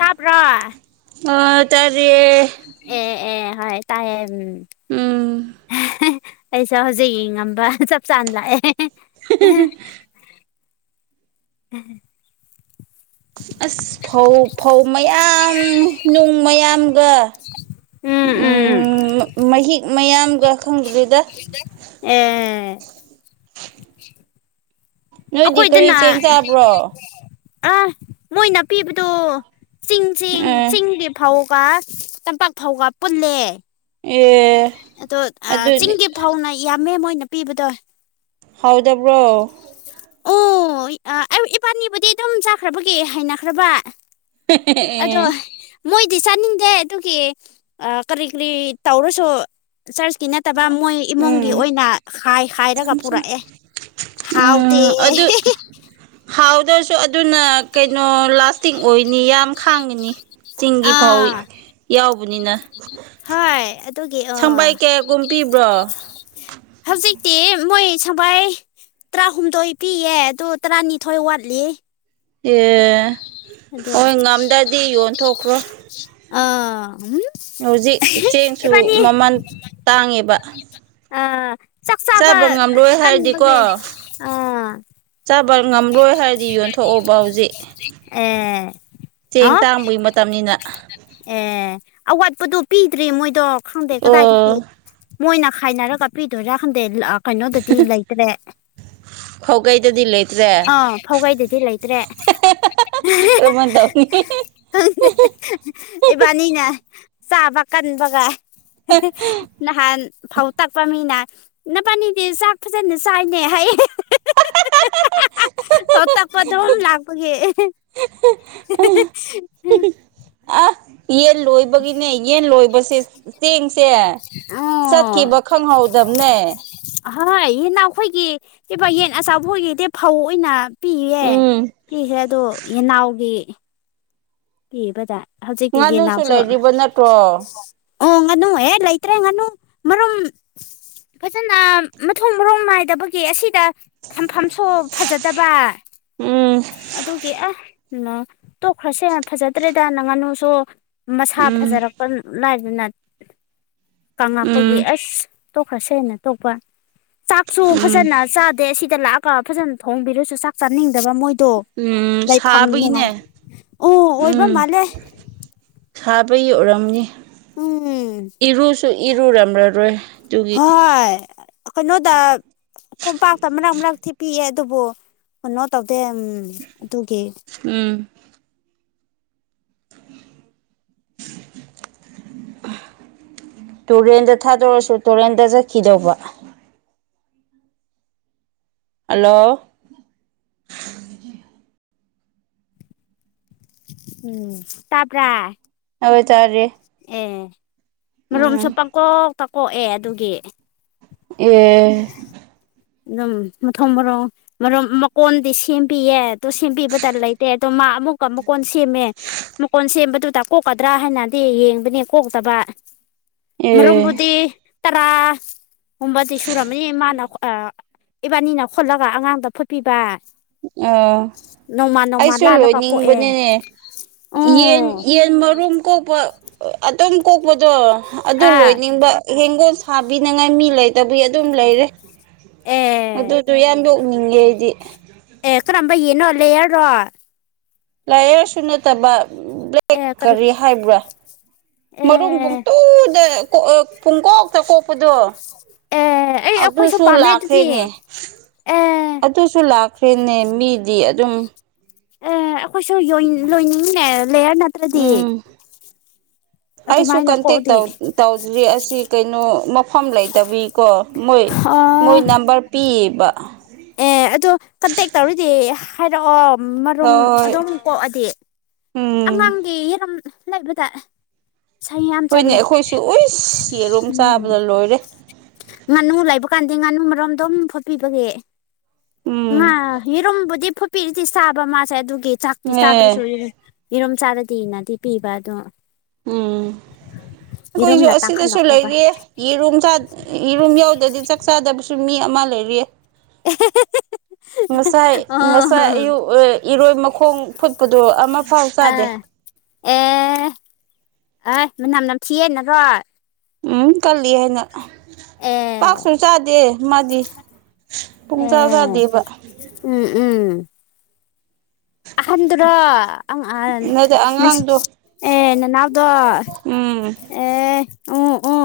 ꯇꯥꯕ꯭ꯔꯣ ꯍꯣ ꯇꯔꯦ ꯑꯦ ꯑꯦ ꯍꯣꯏ ꯇꯥꯏꯌꯦ ꯎꯝ ꯎꯝ ꯑꯩꯁꯨ ꯍꯧꯖꯤꯛ ꯌꯦꯡꯉꯝꯕ ꯆꯞ ꯆꯥꯅ ꯂꯥꯛꯑꯦ [unintelligible] ꯎꯝ ꯑꯁ ꯐꯧ ꯐꯧ ꯃꯌꯥꯝ ꯅꯨꯡ ꯃꯌꯥꯝꯒ ꯎꯝ ꯎꯝ ꯃꯍꯤꯛ ꯃꯌꯥꯝꯒ ꯈꯪꯗꯕꯤꯗ ꯑꯥ ꯅꯣꯏꯗꯤ ꯀꯔꯤ ꯑꯈꯣꯏꯗꯅ ꯆꯦꯡ ꯆꯥꯕ꯭ꯔꯣ ꯑ ꯃꯣꯏꯅ ꯄꯤꯕꯗꯣ ꯆꯤꯡ ꯆꯦꯡ ꯎꯝ ꯆꯤꯡꯒꯤ ꯐꯧꯒ ꯇꯝꯄꯥꯛ ꯐꯧꯒ ꯄꯨꯜꯂꯦ ꯑꯦ ꯑꯗꯣ ꯑꯗꯨꯗꯤ ꯆꯤꯡꯗꯤ ꯐꯥꯎꯅ ꯌꯥꯝꯃꯦ ꯃꯣꯏꯅ ꯄꯤꯕꯗꯣ ꯍꯥꯎꯗꯕ꯭ꯔꯣ ꯑꯣ ꯑꯥ ꯏꯕꯥꯅꯤꯕꯨꯗꯤ ꯑꯗꯨꯝ ꯆꯥꯈ꯭ꯔꯕꯒꯤ ꯍꯩꯅꯈ꯭ꯔꯕ ꯑꯗꯣ ꯃꯣꯏꯗꯤ ꯆꯥꯅꯤꯡꯗꯦ ꯑꯗꯨꯒꯤ ꯀꯔꯤ ꯀꯔꯤ ꯇꯧꯔꯁꯨ ꯆꯔꯆꯀꯤ ꯅ ꯐꯠꯇꯕ ꯃꯣꯏ ꯏꯃꯨꯡꯒꯤ ꯎꯝ ꯑꯣꯏꯅ ꯍꯥꯏ ꯍꯥꯏꯔꯒ ꯄꯨꯔꯛꯑꯦ ꯍꯥꯎ ꯎꯝ ꯑꯗꯨ ꯍꯗ ꯑꯗꯨꯅ ꯀꯩꯅꯣ ꯂꯥꯁꯇꯤꯡ ꯑꯣꯏꯅꯤ ꯌꯥꯝ ꯈꯥꯡꯉꯅꯤ ꯆꯤꯡꯒꯤ ꯐꯥꯎ ꯑꯥ ꯌꯥꯎꯕꯅꯤꯅ ꯍꯥꯏ ꯁꯪꯕꯥꯩ ꯀꯌꯥꯒꯨꯝ [inaudible] ꯄꯤꯕ꯭ꯔꯣ ꯍꯧꯖꯤꯛꯇꯤ ꯃꯣꯏ ꯁꯨꯃꯥꯢ ꯇꯔꯥꯍꯨꯝꯗꯣꯏ ꯄꯤꯌꯦ ꯑꯗꯨ ꯇꯔꯥꯅꯤꯊꯣꯏ ꯋꯥꯠꯂꯤ ꯑꯦ ꯑꯗꯣ ꯍꯣꯏ ꯉꯝꯗ꯭ꯔꯗꯤ ꯌꯣꯟꯊꯣꯛꯈ꯭ꯔꯣ ꯑꯥ ꯎꯝ ꯍꯧꯖꯤꯛ ꯆꯦꯡꯁꯨ ꯏꯕꯥꯅꯤ ꯃꯃꯜ ꯇꯥꯡꯉꯦꯕ ꯑ ꯆꯥꯛ ꯆꯥꯕ ꯉꯝꯂꯣꯏ ꯍꯥꯏꯔꯗꯤꯀꯣ ꯀꯟꯕꯒꯤ ꯑꯥ ꯆꯥꯕ ꯉꯝꯂꯣꯏ ꯍꯥꯏꯔꯗꯤ ꯌꯣꯟꯊꯣꯛꯑꯣꯕ ꯍꯧꯖꯤꯛ ꯑꯝ ꯆꯦꯡ ꯇꯥꯡꯕꯒꯤ ꯃꯇꯝꯅꯤꯅ ꯑꯦ ꯑꯋꯥꯠꯄꯗꯣ ꯄꯤꯗ꯭ꯔꯤ ꯃꯣꯏꯗꯣ ꯈꯪꯗꯦ ꯀꯗꯥꯏꯗꯒꯤ ꯑꯣ ꯃꯣꯏꯅ ꯈꯥꯏꯅꯔꯒ ꯄꯤꯗꯣꯏꯔꯥ ꯈꯪꯗꯦ ꯀꯩꯅꯣꯗꯗꯤ ꯂꯩꯇ꯭ꯔꯦ ꯐꯧꯒꯩꯗꯗꯤ ꯂꯩ ꯑꯥ ꯐꯧꯒꯩꯗꯗꯤ ꯂꯩꯇ꯭ꯔꯦ ꯀꯔꯝꯍꯥꯏꯅ ꯇꯧꯅꯤ ꯈꯪꯗꯦ ꯏꯕꯥꯅꯤꯅ ꯆꯥꯕ ꯀꯟꯕꯒ ꯅꯍꯥꯟ ꯐꯧ ꯇꯛꯄ ꯃꯤꯅ ꯅꯕꯥꯅꯤꯗꯤ ꯆꯥꯛ ꯐꯖꯅ ꯆꯥꯏꯅꯦ ꯍꯥꯏꯌꯦ ꯐꯧ ꯇꯛꯄ ꯑꯗꯨꯝ ꯂꯥꯛꯄꯒꯤ ꯑ ꯌꯦꯟ ꯂꯣꯏꯕꯒꯤꯅꯦ ꯌꯦꯟ ꯂꯣꯏꯕꯁꯦ ꯆꯦꯡꯁꯦ ꯑꯣ ꯆꯠꯈꯤꯕ ꯈꯪꯍꯧꯗꯕꯅꯦ ꯑꯍꯣꯏ ꯍꯦꯟꯅ ꯑꯩꯈꯣꯏꯒꯤ ꯀ ꯌꯦꯟ ꯑꯆꯥꯎꯕ ꯈꯣꯏꯒꯤꯗꯤ ꯐꯧ ꯑꯣꯏꯅ ꯄꯤꯈ꯭ꯔꯦ ꯎꯝ ꯄꯤꯈ꯭ꯔꯦ ꯑꯗꯣ ꯌꯦꯅꯥꯎꯒꯤ ꯄꯤꯕꯗ ꯍꯧꯖꯤꯛꯇꯤ ꯉꯥꯅꯨꯁꯨ ꯌꯦꯟꯅꯥꯎꯁꯨ ꯂꯩꯔꯤꯕ ꯅꯠꯇ꯭ꯔꯣ ꯑꯣ ꯉꯥꯅꯨ ꯍꯦꯛ ꯂꯩꯇ꯭ꯔꯦ ꯉꯥꯅꯨ ꯃꯔꯨꯝ ꯐꯖꯅ ꯃꯊꯣꯡ ꯃꯔꯣꯡ ꯅꯥꯢꯗꯕꯒꯤ ꯑꯁꯤꯗ ꯊꯝꯐꯝꯁꯨ ꯐꯖꯗꯕ꯫ ꯎꯝ ꯑꯗꯨꯒꯤ ꯑꯦ ꯇꯣꯛꯈ꯭ꯔꯁꯦ ꯐꯖꯗ꯭ꯔꯦꯗꯅ ꯉꯥꯅꯨꯁꯨ ꯃꯁꯥ ꯎꯝ ꯐꯖꯔꯛꯄ ꯂꯥꯢꯗꯅ ꯀꯪꯂꯛꯄꯒꯤ ꯎꯝ ꯑꯁ ꯇꯣꯛꯈ꯭ꯔꯁꯦꯅ ꯇꯣꯛꯄ ꯆꯥꯛꯁꯨ ꯎꯝ ꯐꯖꯅ ꯆꯥꯗꯦ ꯁꯤꯗ ꯂꯥꯛꯑꯒ ꯐꯖꯅ ꯊꯣꯡꯕꯤꯔꯁꯨ ꯆꯥꯛ ꯆꯥꯅꯤꯡꯗꯕ ꯃꯣꯏ ꯇꯣ ꯎꯝ ꯂꯩꯐꯝ ꯅꯨꯡꯉꯥꯏ ꯁꯥꯕꯒꯤꯅꯦ ꯑꯣ ꯑꯣꯏꯕ ꯎꯝ ꯃꯥꯜꯂꯦ ꯁꯥꯕꯒꯤ ꯑꯣꯏꯔꯝꯅꯤ ꯎꯝ ꯏꯔꯨꯁꯨ ꯏꯔꯨꯔꯝꯂꯔꯣꯏ ꯑꯗꯨꯒꯤ ꯍꯣꯏ ꯀꯩꯅꯣꯗ ꯀꯣꯝꯄꯥꯛꯇ ꯃꯔꯛ ꯃꯔꯛꯇꯤ ꯄꯤꯑꯦ ꯑꯗꯨꯕꯨ ꯀꯩꯅꯣ ꯇꯧꯗꯦ ꯑꯗꯨꯒꯤ ꯎꯝ [unintelligible] ꯇꯨꯔꯦꯟꯗ ꯊꯥꯗꯣꯔꯁꯨ ꯇꯨꯔꯦꯟꯗ ꯆꯠꯈꯤꯗꯧꯕ꯫ ꯍꯥꯜꯂꯣ ꯎꯝ ꯇꯥꯄ꯭ꯔꯥ ꯍꯣꯢ ꯇꯥꯔꯦ ꯑꯦ ꯃꯔꯨꯝꯁꯨ ꯎꯝ ꯄꯥꯛꯀꯣꯛꯇꯥ ꯀꯣꯛꯑꯦ ꯑꯗꯨꯒꯤ ꯑꯦ ꯑꯗꯨꯝ ꯃꯊꯣꯡ ꯃꯔꯣꯡ ꯃꯔꯝ ꯃꯀꯣꯟꯗꯤ ꯁꯦꯝꯄꯤꯌꯦ ꯇꯣ ꯁꯦꯝꯕꯤꯕꯇ ꯂꯩꯇꯦ ꯑꯗꯣ ꯃꯥ ꯑꯃꯨꯛꯀ ꯃꯀꯣꯟ ꯁꯦꯝꯃꯦ꯫ ꯃꯀꯣꯟ ꯁꯦꯝꯕꯗꯨꯗ ꯀꯣꯛꯀꯗ꯭ꯔꯥ ꯍꯥꯢꯅꯗꯤ ꯌꯦꯡꯕꯅꯦ ꯀꯣꯛꯇꯕ꯫ ꯑꯦ ꯃꯔꯨꯝꯕꯨꯗꯤ ꯇꯔꯥ ꯒꯨꯝꯕꯗꯤ ꯁꯨꯔꯝꯃꯅꯤ ꯃꯥꯅ ꯑ ꯏꯕꯥꯅꯤꯅ ꯈꯣꯠꯂꯒ ꯑꯉꯥꯡꯗ ꯐꯨꯠꯄꯤꯕ ꯑꯥ ꯅꯣꯡꯃ ꯅꯣꯡꯃ ꯑꯩꯁꯨ ꯂꯥꯜꯂꯒ ꯀꯣꯛꯑꯦ ꯂꯣꯏꯅꯤꯡꯕꯅꯤꯅꯦ ꯌꯦꯟ ꯑꯣ ꯌꯦꯟ ꯃꯔꯨꯝ ꯀꯣꯛꯄ ꯑꯗꯨꯝ ꯀꯣꯛꯄꯗꯣ ꯑꯗꯨ ꯑꯥ ꯂꯣꯏꯅꯤꯡꯕ ꯌꯦꯟꯒꯣꯜ ꯁꯥꯕꯤꯅꯉꯥꯏ ꯃꯤ ꯂꯩꯇꯕꯒꯤ ꯑꯗꯨꯝ ꯂꯩꯔꯦ ꯑꯦ ꯑꯗꯨꯗꯨ ꯌꯥꯝ ꯌꯣꯛꯅꯤꯡꯉꯦ ꯑꯩꯗꯤ ꯑꯦ ꯀꯔꯝꯕ ꯌꯦꯅꯣ ꯂꯦꯌꯥꯔꯔꯣ ꯂꯥꯏꯌꯔꯁꯨ ꯅꯠꯇꯕ ꯕ꯭ꯂꯦꯛ ꯀꯔꯤ ꯍꯥꯏꯕ꯭ꯔꯥ ꯃꯔꯨꯝ ꯑꯦ ꯄꯨꯡꯇꯨꯗ ꯄꯨꯡꯀꯣꯛꯇ ꯀꯣꯛꯄꯗꯣ ꯑꯦ ꯑꯩ ꯑꯩꯈꯣꯏꯁꯨ ꯑꯗꯨꯁꯨ ꯄꯥꯝꯃꯦ ꯑꯗꯨꯗꯤ ꯂꯥꯈꯔ꯭ꯅꯦ ꯑꯦ ꯇꯨꯁꯨ ꯂꯥꯛꯈ꯭ꯔꯦꯅꯦ ꯃꯤꯗꯤ ꯑꯗꯨꯝ ꯑꯦ ꯑꯩꯈꯣꯏꯁꯨ ꯌꯣꯏꯟ ꯂꯣꯏꯅꯤꯡꯉꯤꯅꯦ ꯂꯦꯌꯔ ꯅꯠꯇ꯭ꯔꯗꯤ ꯑꯁꯨ ꯑꯗꯨꯃꯥꯏꯅ ꯀꯟꯇꯦꯛ ꯀꯣꯛꯑꯗꯤ [unintelligible] ꯇꯧꯗ꯭ꯔꯤ ꯑꯁꯤ ꯀꯩꯅꯣ ꯃꯐꯝ ꯂꯩꯇꯕꯤꯀꯣ ꯃꯣꯏ ꯃꯣꯏ ꯑꯥ ꯅꯝꯕꯔ ꯄꯤꯛꯏꯕ ꯑꯦ ꯑꯗꯣ ꯀꯟꯇꯦꯛ ꯇꯧꯔꯗꯤ ꯍꯥꯢꯔꯑꯣ ꯃꯔꯨꯝ ꯍꯣꯏ ꯑꯗꯨꯝ ꯀꯣꯛꯑꯗꯤ ꯎꯝ ꯑꯉꯥꯡꯒꯤ [unintelligible] [unintelligible] ꯌꯥꯝ ꯍꯣꯏꯅꯦ ꯆꯜꯂꯦ ꯑꯩꯈꯣꯏꯁꯨ ꯎꯏꯁ ꯌꯦꯔꯨꯝ ꯎꯝ ꯆꯥꯕꯗ ꯂꯣꯏꯔꯦ ꯉꯥꯅꯨ ꯂꯩꯕ ꯀꯥꯟꯗꯤ ꯉꯥꯅꯨ ꯃꯔꯣꯝ ꯑꯗꯨꯣꯝ ꯐꯣꯠꯄꯤꯕꯒꯤ ꯉꯥ ꯎꯝ ꯌꯦꯔꯨꯝꯕꯨꯗꯤ ꯐꯨꯄꯤꯔꯤꯗꯤ ꯆꯥꯕ ꯃꯥꯁꯦ ꯑꯗꯨꯒꯤ ꯆꯥꯛꯇꯤ ꯆꯥꯗ꯭ꯔꯁꯨ ꯑꯦ ꯌꯦꯔꯨꯝ ꯆꯥꯔꯗꯤ ꯅꯗꯤ ꯄꯤꯕ ꯑꯗꯣ ꯎꯝ ꯑꯩꯈꯣꯏꯁꯨ ꯌꯦꯔꯨꯝꯅ ꯑꯁꯤꯗꯁꯨ ꯇꯥꯡꯈꯠꯂꯛꯄꯒ ꯂꯩꯔꯤ ꯌꯦꯔꯨꯝ ꯆ ꯏꯔꯨꯝ ꯌꯧꯗꯗꯤ ꯆꯥꯛ ꯆꯥꯗꯕꯁꯨ ꯃꯤ ꯑꯃ ꯂꯩꯔꯤꯌꯦ [unintelligible] ꯉꯁꯥꯏ ꯑꯣ ꯉꯁꯥꯏ ꯑꯌꯨꯛ ꯏꯔꯣꯏ ꯃꯈꯣꯡ ꯐꯨꯠꯄꯗꯣ ꯑꯃꯐꯥꯎ ꯆꯥꯗꯦ ꯑꯥ ꯑꯦ ꯍ ꯃꯅꯝ ꯅꯝ ꯊꯤꯌꯦ [unintelligible] ꯎꯝ ꯀꯜꯂꯤ ꯍꯥꯏꯅ ꯑꯦ ꯆꯥꯛꯁꯨ ꯆꯥꯗꯦ ꯃꯥꯗꯤ ꯄꯨꯡ ꯆꯥ ꯆꯥꯗꯦꯕ ꯎꯝ ꯎꯝ ꯑꯍꯟꯗꯨꯔꯣ [unintelligible] ꯅꯗ ꯑꯉꯥꯡꯗꯣ [unintelligible] ꯑꯦ ꯅꯅꯥꯎꯗꯣ ꯎꯝ ꯑꯦ ꯑꯣ ꯑꯣ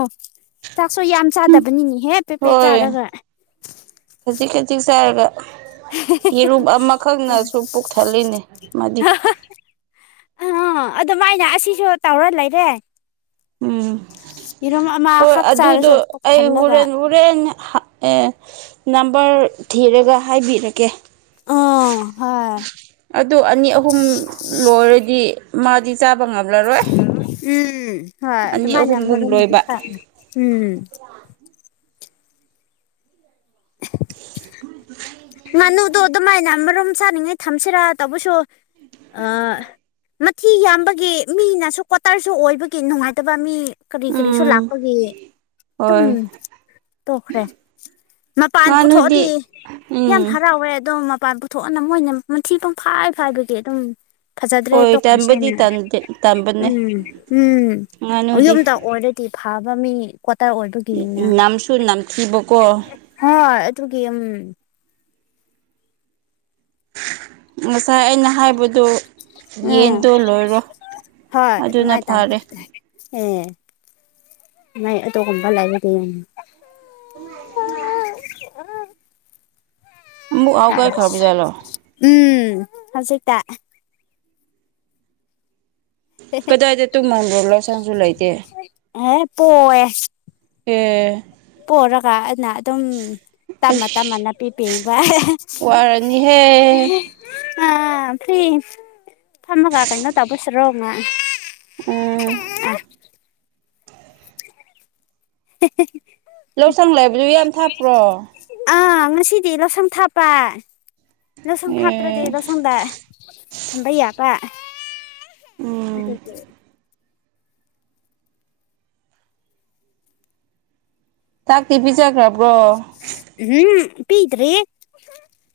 ꯆꯥꯛꯁꯨ ꯌꯥꯝ ꯆꯥꯗꯕꯅꯤꯅꯦ [unintelligible] ꯍꯣꯏ ꯆꯥꯔꯒ ꯈꯖꯤꯛ ꯈꯖꯤꯛ ꯆꯥꯔꯒ ꯌꯦꯔꯨꯝ ꯑꯃꯈꯛꯅꯁꯨ ꯄꯨꯛꯊꯜꯂꯤꯅꯦ ꯃꯗꯤ ꯑ ꯑꯗꯨꯃꯥꯢꯅ ꯑꯁꯤꯁꯨ ꯇꯧꯔ ꯂꯩꯔꯦ ꯎꯝ ꯌꯦꯔꯨꯝ ꯍꯣꯏ ꯑꯃꯈꯛ ꯑꯗꯨꯗꯣ ꯆꯥꯔꯁꯨ ꯄꯨꯛ ꯑꯩ ꯊꯜꯂꯒ ꯍꯣꯔꯦꯟ ꯍꯣꯔꯦꯟ [unintelligible] ꯅꯝꯕꯔ ꯊꯤꯔꯒ ꯍꯥꯏꯕꯤꯔꯀꯦ ꯑꯣ ꯍꯣꯏ ꯑꯗꯨ ꯑꯅꯤ ꯑꯍꯨꯝ ꯂꯣꯢꯔꯗꯤ ꯃꯥꯗꯤ ꯆꯥꯕ ꯉꯝꯂꯔꯣꯢ ꯎꯝ ꯍꯣꯏ ꯑꯗꯨꯃꯥꯏꯅ ꯑꯍꯨꯝꯒꯨꯝ ꯃꯔꯝꯗꯤ ꯂꯣꯏꯕ ꯎꯝ [inaudible] ꯉꯥꯅꯨꯗꯣ ꯑꯗꯨꯃꯥꯢꯅ ꯑꯔꯨꯝ ꯆꯥꯅꯤꯡꯉꯥꯢ ꯊꯝꯁꯤꯔ ꯇꯧꯕꯁꯨ ꯑ ꯃꯊꯤ ꯌꯥꯝꯕꯒꯤ ꯃꯤꯅꯁꯨ ꯀ꯭ꯋꯥꯇꯔꯁꯨ ꯑꯣꯏꯕꯒꯤ ꯅꯨꯡꯉꯥꯏꯇꯕ ꯃꯤ ꯀꯔꯤ ꯀꯔꯤꯁꯨ ꯎꯝ ꯂꯥꯛꯄ ꯑꯈꯣꯏꯒꯤ ꯑꯗꯨꯝ ꯍꯣꯏ ꯇꯣꯛꯈ꯭ꯔꯦ ꯃꯄꯥꯟ ꯉꯥꯅꯨꯗꯤ ꯄꯨꯊꯣꯛꯑꯗꯤ ꯌꯥꯝ ꯎꯝ ꯍꯔꯥꯎꯋꯦ ꯑꯗꯨꯝ ꯃꯄꯥꯟ ꯄꯨꯊꯣꯛꯑꯅ ꯃꯣꯏꯅ ꯃꯊꯤ ꯄꯪꯐꯥꯏ ꯐꯥꯏꯕꯒꯤ ꯑꯗꯨꯝ ꯐꯖꯗ꯭ꯔꯦ ꯍꯣꯏ ꯇꯣꯛꯈ꯭ꯔꯁꯦꯅ ꯇꯟꯕꯨꯗꯤ ꯇꯟꯕꯅꯦ ꯎꯝ ꯎꯝ ꯑꯣ ꯉꯥꯅꯨꯗꯤ ꯌꯨꯝꯇ ꯑꯣꯢꯔ ꯐꯕ ꯃꯤ [unintelligible] ꯅꯝꯁꯨ ꯅꯥꯝꯊꯔꯤꯕꯀꯣ ꯍꯣꯏ ꯑꯗꯨꯒꯤ ꯎꯝ ꯉꯁꯥꯏ ꯑꯩꯅ ꯍꯥꯏꯕꯗꯨ ꯎꯝ ꯌꯦꯟꯗꯣ ꯂꯣꯏꯔꯣ ꯍꯣꯏ ꯑꯗꯨꯅ ꯑꯗꯨꯃꯥꯏꯅ ꯇꯥꯒꯦ ꯐꯔꯦ ꯑꯦ ꯃꯥꯏ [unintelligible] [unintelligible] [unintelligible] ꯎꯝ ꯍꯁꯤꯛꯇ ꯀꯗꯥꯏꯗ ꯇꯨꯝꯍꯟꯕ꯭ꯔꯣ ꯂꯧꯁꯪꯁꯨ ꯂꯩꯇꯦ ꯑꯦ ꯄꯣꯋꯦ ꯑꯦ ꯄꯔꯒꯥ ꯑꯗꯨꯝ ꯇꯝꯃ ꯇꯝꯃ ꯑꯁ ꯅꯥꯄꯤ ꯄꯦꯡꯕ ꯋꯥꯔꯅꯤꯍꯦ ꯑꯥ ꯐꯤ ꯊꯝꯃꯒ ꯀꯩꯅꯣ ꯇꯧꯕꯁꯤꯔꯣ ꯉ ꯎꯝ ꯍꯤ ꯍꯤ ꯂꯧꯁꯪ ꯂꯥꯏꯕꯗꯨ ꯌꯥꯝ ꯊꯥꯞꯄ꯭ꯔꯣ ꯑꯥ ꯉꯁꯤꯗꯤ ꯂꯧꯁꯪ ꯊꯥꯞꯄ ꯂꯧꯁꯪ ꯊꯥꯇ꯭ꯔꯗꯤ ꯑꯦ ꯂꯧꯎꯁꯪꯗ ꯊꯝꯕꯩ ꯌꯥꯕ ꯎꯝ ꯑꯗꯨꯒꯤ ꯇꯥꯛ ꯇ ꯄꯖꯈ꯭ꯔꯦ ꯎꯝ ꯄꯤꯗ꯭ꯔꯤ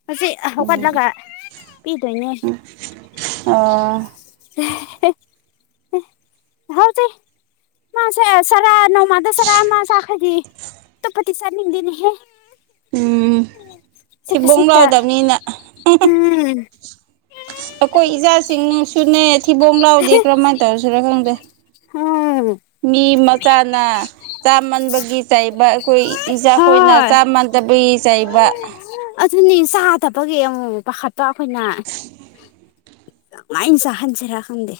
ꯑꯁꯤ ꯎꯝ ꯍꯧꯒꯠꯂꯒ ꯄꯤ ꯇꯣꯏꯅꯦ ꯑ ꯍꯧꯖꯤ ꯃꯥꯁꯦ ꯆꯔꯥ ꯅꯣꯡꯃꯗ ꯆꯔꯥ ꯑꯃ ꯆꯥꯈ꯭ꯔꯗꯤ ꯑꯇꯣꯞꯄꯗꯤ ꯆ ꯅꯤꯡꯗꯦꯅꯦꯍꯦ ꯎꯝ ꯊꯤꯕꯣꯡ ꯈꯖꯤꯛꯇ ꯂꯥꯎꯗꯕꯅꯤꯅ ꯎꯝ ꯑꯩꯈꯣꯏ ꯏꯆꯥꯁꯤꯡ ꯅꯨꯡꯁꯨꯅꯦ ꯊꯤꯕꯣꯡ ꯂꯥꯎꯗꯦ ꯀꯔꯝꯍꯥꯏꯅ ꯇꯧꯔꯁꯤꯔ ꯈꯪꯗꯦ ꯑꯣꯝ ꯃꯤ ꯃꯆꯥꯅ ꯆꯥꯃꯟꯕꯒꯤ ꯆꯩꯕ ꯑꯩꯈꯣꯢ ꯏꯆꯥꯈꯣꯢꯅ ꯍꯣꯏ ꯆꯥꯃꯅꯗꯕꯒꯤ ꯆꯩꯕ ꯑꯗꯨꯅꯤ ꯆꯥꯗꯄꯒꯤ ꯑꯃꯨꯛ ꯄꯥꯈꯠꯄ ꯑꯩꯈꯣꯏꯅ ꯆ ꯈꯥꯟꯁꯦꯔ ꯈꯪꯗꯦ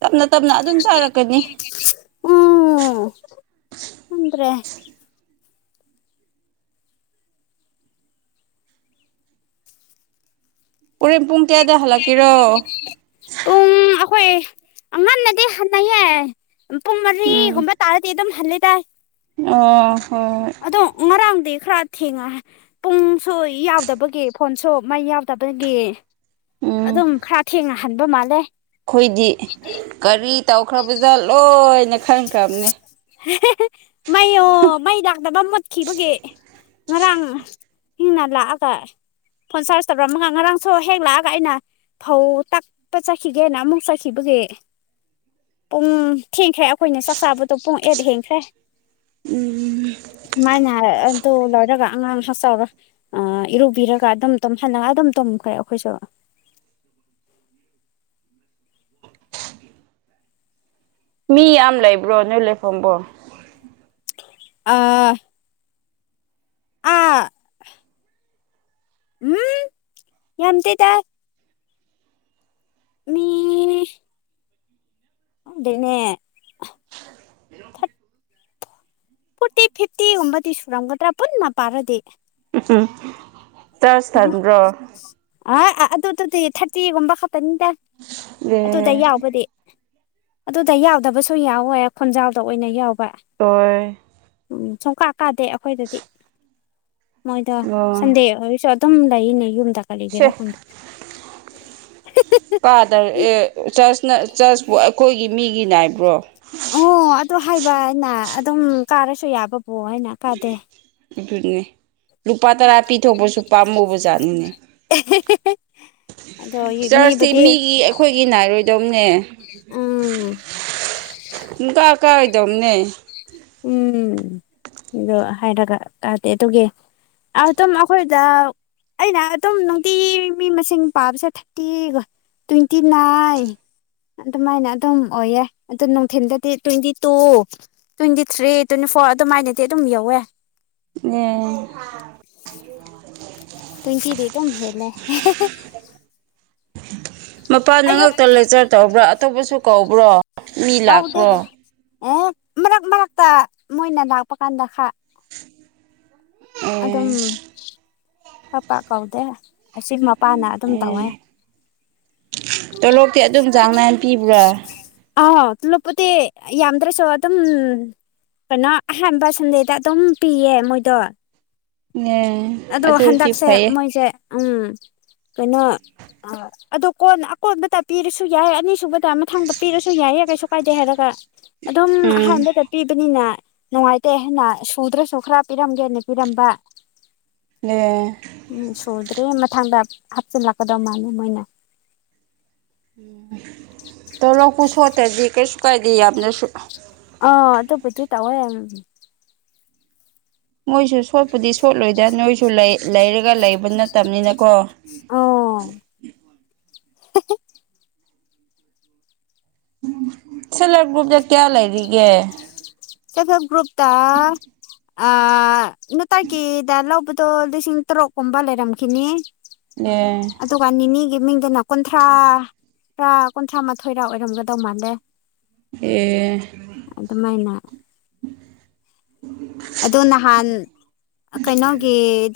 ꯇꯝꯅ ꯇꯝꯅ ꯎꯝ ꯅꯗ꯭ꯔꯦ ꯍꯣꯔꯦꯟ ꯄꯨꯡ ꯀꯌꯥꯗ ꯍꯜꯂꯛꯀꯦꯔꯣ ꯄꯨꯡ ꯑꯈꯣꯏ ꯑꯥ ꯉꯟꯅꯗꯤ ꯍꯟꯅꯌꯦ ꯄꯨꯡ ꯃꯔꯤꯒꯨꯝꯕ ꯇꯥꯔꯗꯤ ꯑꯗꯨꯝ ꯍꯜꯂꯗꯥꯏ ꯑ ꯍꯣꯏ ꯗꯨ ꯉꯔꯥꯡꯗꯤ ꯈꯔ ꯊꯦꯡꯉꯍ ꯄꯨꯡꯁꯨ ꯌꯥꯎꯗꯕꯒꯤ ꯐꯣꯟꯁꯨ ꯃꯩ ꯌꯥꯎꯗꯕꯒꯤ ꯎꯝ ꯑꯗꯨꯝ ꯈ꯭ꯔ ꯊꯦꯡꯅ ꯍꯟꯕ ꯃꯥꯜꯂꯦ ꯑꯩꯈꯣꯏꯗꯤ ꯀꯔꯤ ꯇꯧꯈ꯭ꯔꯕꯖꯥ ꯂꯣꯏꯅ ꯈꯟꯈ꯭ꯔꯕꯅꯤ ꯃꯩ ꯌꯣ ꯃꯩ ꯂꯥꯛꯇꯕ ꯃꯨꯠꯈꯤꯕꯒꯤ ꯉꯔꯥꯡ ꯍꯦꯟꯅ ꯂꯥꯛꯑꯒ ꯐꯣꯟ ꯆꯥꯔꯖ ꯇꯧꯔꯝꯃꯒ ꯉꯔꯥꯡꯁꯨ ꯍꯦꯛ ꯂꯥꯛꯑꯒ ꯀꯥꯏꯅ ꯐꯧ ꯇꯛꯄ ꯆꯠꯈꯤꯒꯦꯅ ꯑꯃꯨꯛ ꯆꯠꯈꯤꯕꯒꯤ ꯄꯨꯡ ꯊꯦꯡꯈ꯭ꯔꯦ ꯑꯈꯣꯢꯅ ꯆꯥꯛ ꯆꯥꯕꯗꯣ ꯄꯨꯡ ꯑꯦꯠ ꯍꯦꯟꯈ꯭ꯔꯦ ꯎꯝ ꯃꯥꯥꯢꯅ ꯑꯗꯣ ꯂꯣꯢꯔꯒ ꯑꯉꯥꯡ ꯈ ꯆꯥꯎꯔꯣ ꯑ ꯏꯔꯨꯕꯤꯔꯒ ꯑꯗꯨꯝ ꯍꯜꯂꯒ ꯑꯗꯨꯝ ꯇꯨꯝꯈ꯭ꯔꯦ ꯑꯩꯈꯣꯏꯁꯨ ꯃꯤ ꯌꯥꯝ ꯂꯩꯕ꯭ꯔꯣ ꯅꯣꯢ ꯂꯩꯐꯝꯕꯣ ꯑ ꯑꯥ ꯎꯝ ꯌꯥꯝꯇꯦꯇ ꯃꯤ ꯈꯪꯗꯦꯅꯦ [inaudible] ꯐꯣꯔꯇꯤ ꯐꯤꯐꯇꯤꯒꯨꯝꯕꯗꯤ ꯁꯨꯔꯝꯒꯗ꯭ꯔ ꯄꯨꯟꯅ ꯄꯥꯔꯗꯤ [unintelligible] ꯆꯥꯁꯊꯥꯟꯕꯣ ꯑ ꯑ ꯑꯗꯨꯗꯨꯗꯤ ꯊꯥꯔꯇꯤꯒꯨꯝꯕ ꯈꯛꯇꯅꯤꯗ ꯑꯗꯨꯗ ꯌꯥꯎꯕꯗꯤ ꯑꯗꯨꯗ ꯌꯥꯎꯗꯕꯁꯨ ꯌꯥꯎꯋꯦ ꯈꯣꯟꯖꯥꯎꯗ ꯑꯣꯏꯅ ꯌꯥꯎꯕ ꯇꯣꯏ ꯎꯝ ꯁꯨꯡ ꯀꯥ ꯀꯥꯗꯦ ꯑꯩꯈꯣꯏꯗꯗꯤ ꯃꯣꯏꯗ ꯁꯟꯗꯦ ꯑꯣꯏꯁꯨ ꯑꯗꯨꯝ ꯂꯩꯅꯦ ꯌꯨꯝꯗ ꯀꯠꯂꯤꯒꯦꯔꯥ ꯁꯦ ꯈꯪꯗꯦ ꯀꯥꯗꯔ ꯑꯦ ꯆꯁꯅ ꯆꯁꯄ ꯈꯣꯢꯒꯤ ꯃꯤꯒꯤ ꯅꯥꯢꯕ꯭ꯔꯣ ꯑꯣ ꯑꯗꯨ ꯍꯥꯏꯕ ꯑꯅ ꯑꯗꯨꯝ ꯀꯥꯔꯁꯨ ꯌꯥꯕꯕꯨꯣ ꯍꯥꯏꯅ ꯀꯥꯗꯦ ꯑꯗꯨꯅꯦ ꯂꯨꯄꯥ ꯇꯔꯥ ꯄꯤꯊꯣꯛꯄꯁꯨ ꯄꯥꯝꯃꯨꯕꯖꯥꯠꯅꯤꯅꯦ [unintelligible] ꯑꯗꯣ ꯆꯔꯆꯇꯤ ꯃꯤꯕꯨꯗꯤ ꯃꯤꯒꯤ ꯑꯩꯈꯣꯏꯒꯤ ꯅꯥꯏꯔꯣꯏꯗꯝꯅꯦ ꯎꯝ ꯄꯨꯡ ꯀ ꯀꯥꯒ ꯗꯣꯝꯅꯦ ꯎꯝ ꯑꯗꯣ ꯍꯥꯏꯔꯒ ꯇꯥꯗꯦ ꯑꯗꯨꯒꯤ ꯑꯗꯨꯝ ꯑꯈꯣꯏꯗ ꯑꯩꯅ ꯑꯗꯨꯝ ꯅꯨꯡꯇꯤ ꯃꯤ ꯃꯁꯤꯡ ꯄꯥꯕꯁꯦ ꯊꯥꯔꯇꯤꯒꯣ ꯇ꯭ꯋꯦꯟꯇꯤ ꯅꯥꯢ ꯑꯗꯨꯃꯥꯏꯅ ꯑꯗꯨꯝ ꯑꯣꯏꯌꯦ ꯑꯗꯨ ꯅꯨꯡꯊꯤꯟꯗꯗꯤ twenty two twenty three twenty four ꯑꯗꯨꯃꯥꯏꯅꯗꯤ ꯑꯗꯨꯝ ꯌꯧꯋꯦ ꯅꯦ ꯇ꯭ꯋꯦꯟꯇꯤꯗꯤ ꯗꯨꯝ ꯍꯦꯜꯂꯦ ꯃꯄꯥꯟ ꯅ ꯑꯌꯨꯛ ꯉꯛꯇ ꯂꯩꯆꯔ ꯇꯧꯕ꯭ꯔ ꯑꯇꯣꯞꯄꯁꯨ ꯀꯧꯕ꯭ꯔꯣ ꯃꯤ ꯂꯥꯛꯄ꯭ꯔꯣ ꯇꯥꯎꯗꯦꯗ ꯑꯦ ꯃꯔꯛ ꯃꯔꯛꯇ ꯃꯣꯢꯅ ꯂꯥꯛꯄ ꯀꯥꯟꯗ ꯈ꯭ꯔ ꯑꯗꯨꯝ ꯑꯦ ꯄꯥꯛ ꯄꯥꯛ ꯀꯧꯗꯦ ꯑꯁꯤ ꯃꯄꯥꯅ ꯑꯗꯨꯝ ꯇꯧꯋꯦ ꯑꯦ ꯇꯣꯂꯣꯞꯇꯤ ꯑꯗꯨꯝ ꯆꯥꯡ ꯅꯥꯏꯅ ꯄꯤꯕ꯭ꯔꯥ ꯑ ꯇꯨꯂꯨꯞꯄꯠꯇꯤ ꯌꯥꯗ꯭ꯔꯁꯨ ꯑꯗꯨꯝ ꯀꯩꯅ ꯑꯍꯥꯟꯕ ꯁꯟꯗꯦꯗ ꯑꯗꯨꯝ ꯄꯤꯌꯦ ꯃꯣꯏꯗꯣ ꯑꯦ ꯑꯗꯣ ꯑꯗꯨꯗꯤ ꯍꯟꯗꯛꯁꯦ ꯐꯩꯌꯦ ꯃꯣꯏꯁꯦ ꯎꯝ ꯀꯩꯅꯣ ꯑ ꯑꯗꯣ ꯀꯣꯟꯅ ꯑꯀꯣꯟꯕꯇ ꯄꯤꯔꯁꯨ ꯌꯥꯢ ꯑꯅꯤꯁꯨꯕꯗ ꯃꯊꯪꯗ ꯄꯤꯔꯁꯨ ꯌꯥꯏꯌꯦ ꯀꯩꯁꯨ ꯀꯥꯏꯗꯦ ꯍꯥꯏꯔꯒ ꯑꯗꯨꯝ ꯎꯝ ꯑꯍꯥꯟꯕ ꯄꯤꯕꯅꯤꯅ ꯅꯨꯡꯉꯥꯢꯇꯦꯅ ꯍꯥꯏꯅ ꯁꯨꯗ꯭ꯔꯁꯨ ꯈꯔꯥ ꯄꯤꯔꯝꯒꯦꯅ ꯄꯤꯔꯝꯕ ꯑꯦ ꯎꯝ ꯁꯨꯗ꯭ꯔꯦ ꯃꯊꯪꯗ ꯍꯥꯞꯆꯤꯜꯂꯛꯀꯗꯧ ꯃꯥꯜꯂ ꯃꯣꯏꯅ ꯇꯣꯂꯣꯛꯄꯨ ꯁꯣꯠꯇ꯭ꯔꯗꯤ ꯀꯩꯁꯨ ꯀꯥꯢꯗꯦ ꯌꯥꯝꯅꯁꯨ ꯑ ꯑꯗꯨꯕꯨꯗꯤ ꯇꯋꯥꯌꯦ ꯃꯣꯢꯁꯨ ꯁꯣꯠꯄꯨꯗꯤ ꯁꯣꯠꯂꯣꯢꯗ ꯅꯣꯢꯁꯨ ꯂꯩ ꯂꯩꯔꯒ ꯂꯩꯕ ꯅꯠꯇꯕꯅꯤꯅꯀꯣ ꯑꯣ ꯁꯦꯜꯐ ꯒ꯭ꯔꯨꯞꯗ ꯀꯌꯥ ꯂꯩꯔꯤꯒꯦ ꯁꯦꯜꯐ ꯒ꯭ꯔꯨꯞꯇꯥ ꯅꯨꯡꯇꯀꯤꯗ ꯂꯧꯕꯗꯣ ꯂꯤꯁꯤꯡ ꯇꯔꯨꯛꯀꯨꯝꯕ ꯂꯩꯔꯝꯈꯤꯅꯤ ꯅꯦ ꯑꯗꯨꯒ ꯅꯤꯅꯤꯒꯤ ꯃꯤꯡꯗꯅ ꯀꯨꯟꯊ꯭ꯔꯥ ꯀꯨꯟꯊ꯭ꯔꯥ ꯃꯥꯊꯣꯏꯔꯥ ꯑꯣꯏꯔꯝꯒꯗꯧ ꯃꯥꯜꯂꯦ ꯑꯦ ꯑꯗꯨꯃꯥꯢꯅ ꯑꯗꯨ ꯅꯍꯥꯟ ꯀꯩꯅꯣꯒꯤ